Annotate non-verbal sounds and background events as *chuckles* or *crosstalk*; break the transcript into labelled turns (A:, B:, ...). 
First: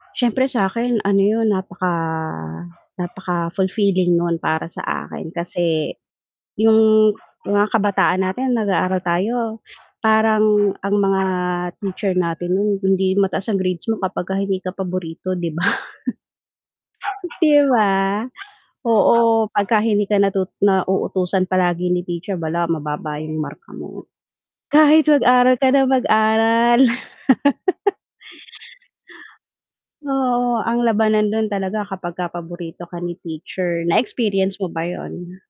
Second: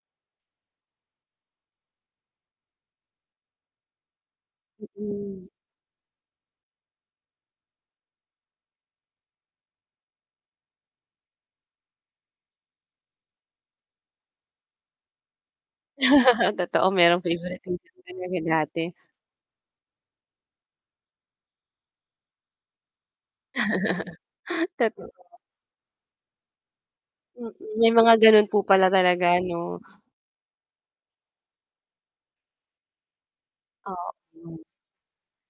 A: Syempre sa akin ano yun, napaka napaka-fulfilling nun para sa akin
B: Mm.
A: kasi yung mga kabataan natin nag aaral tayo parang ang mga teacher natin noon hindi mataas ang grades mo kapag hindi ka paborito, 'di ba?
B: *laughs* Totoo merong
A: *chuckles* 'Di
B: favoritism
A: ba?
B: talaga dati.
A: Oo, 'pagka hindi ka natu nauutusan palagi ni teacher bala mababa yung marka mo.
B: *laughs*
A: Kahit
B: Totoo.
A: mag-aral ka na mag-aral.
B: Mm, may
A: *laughs*
B: mga ganun po pala talaga, 'no?
A: Oo, ang labanan dun talaga kapagka paborito ka ni teacher, na experience
B: oo.
A: mo ba yun?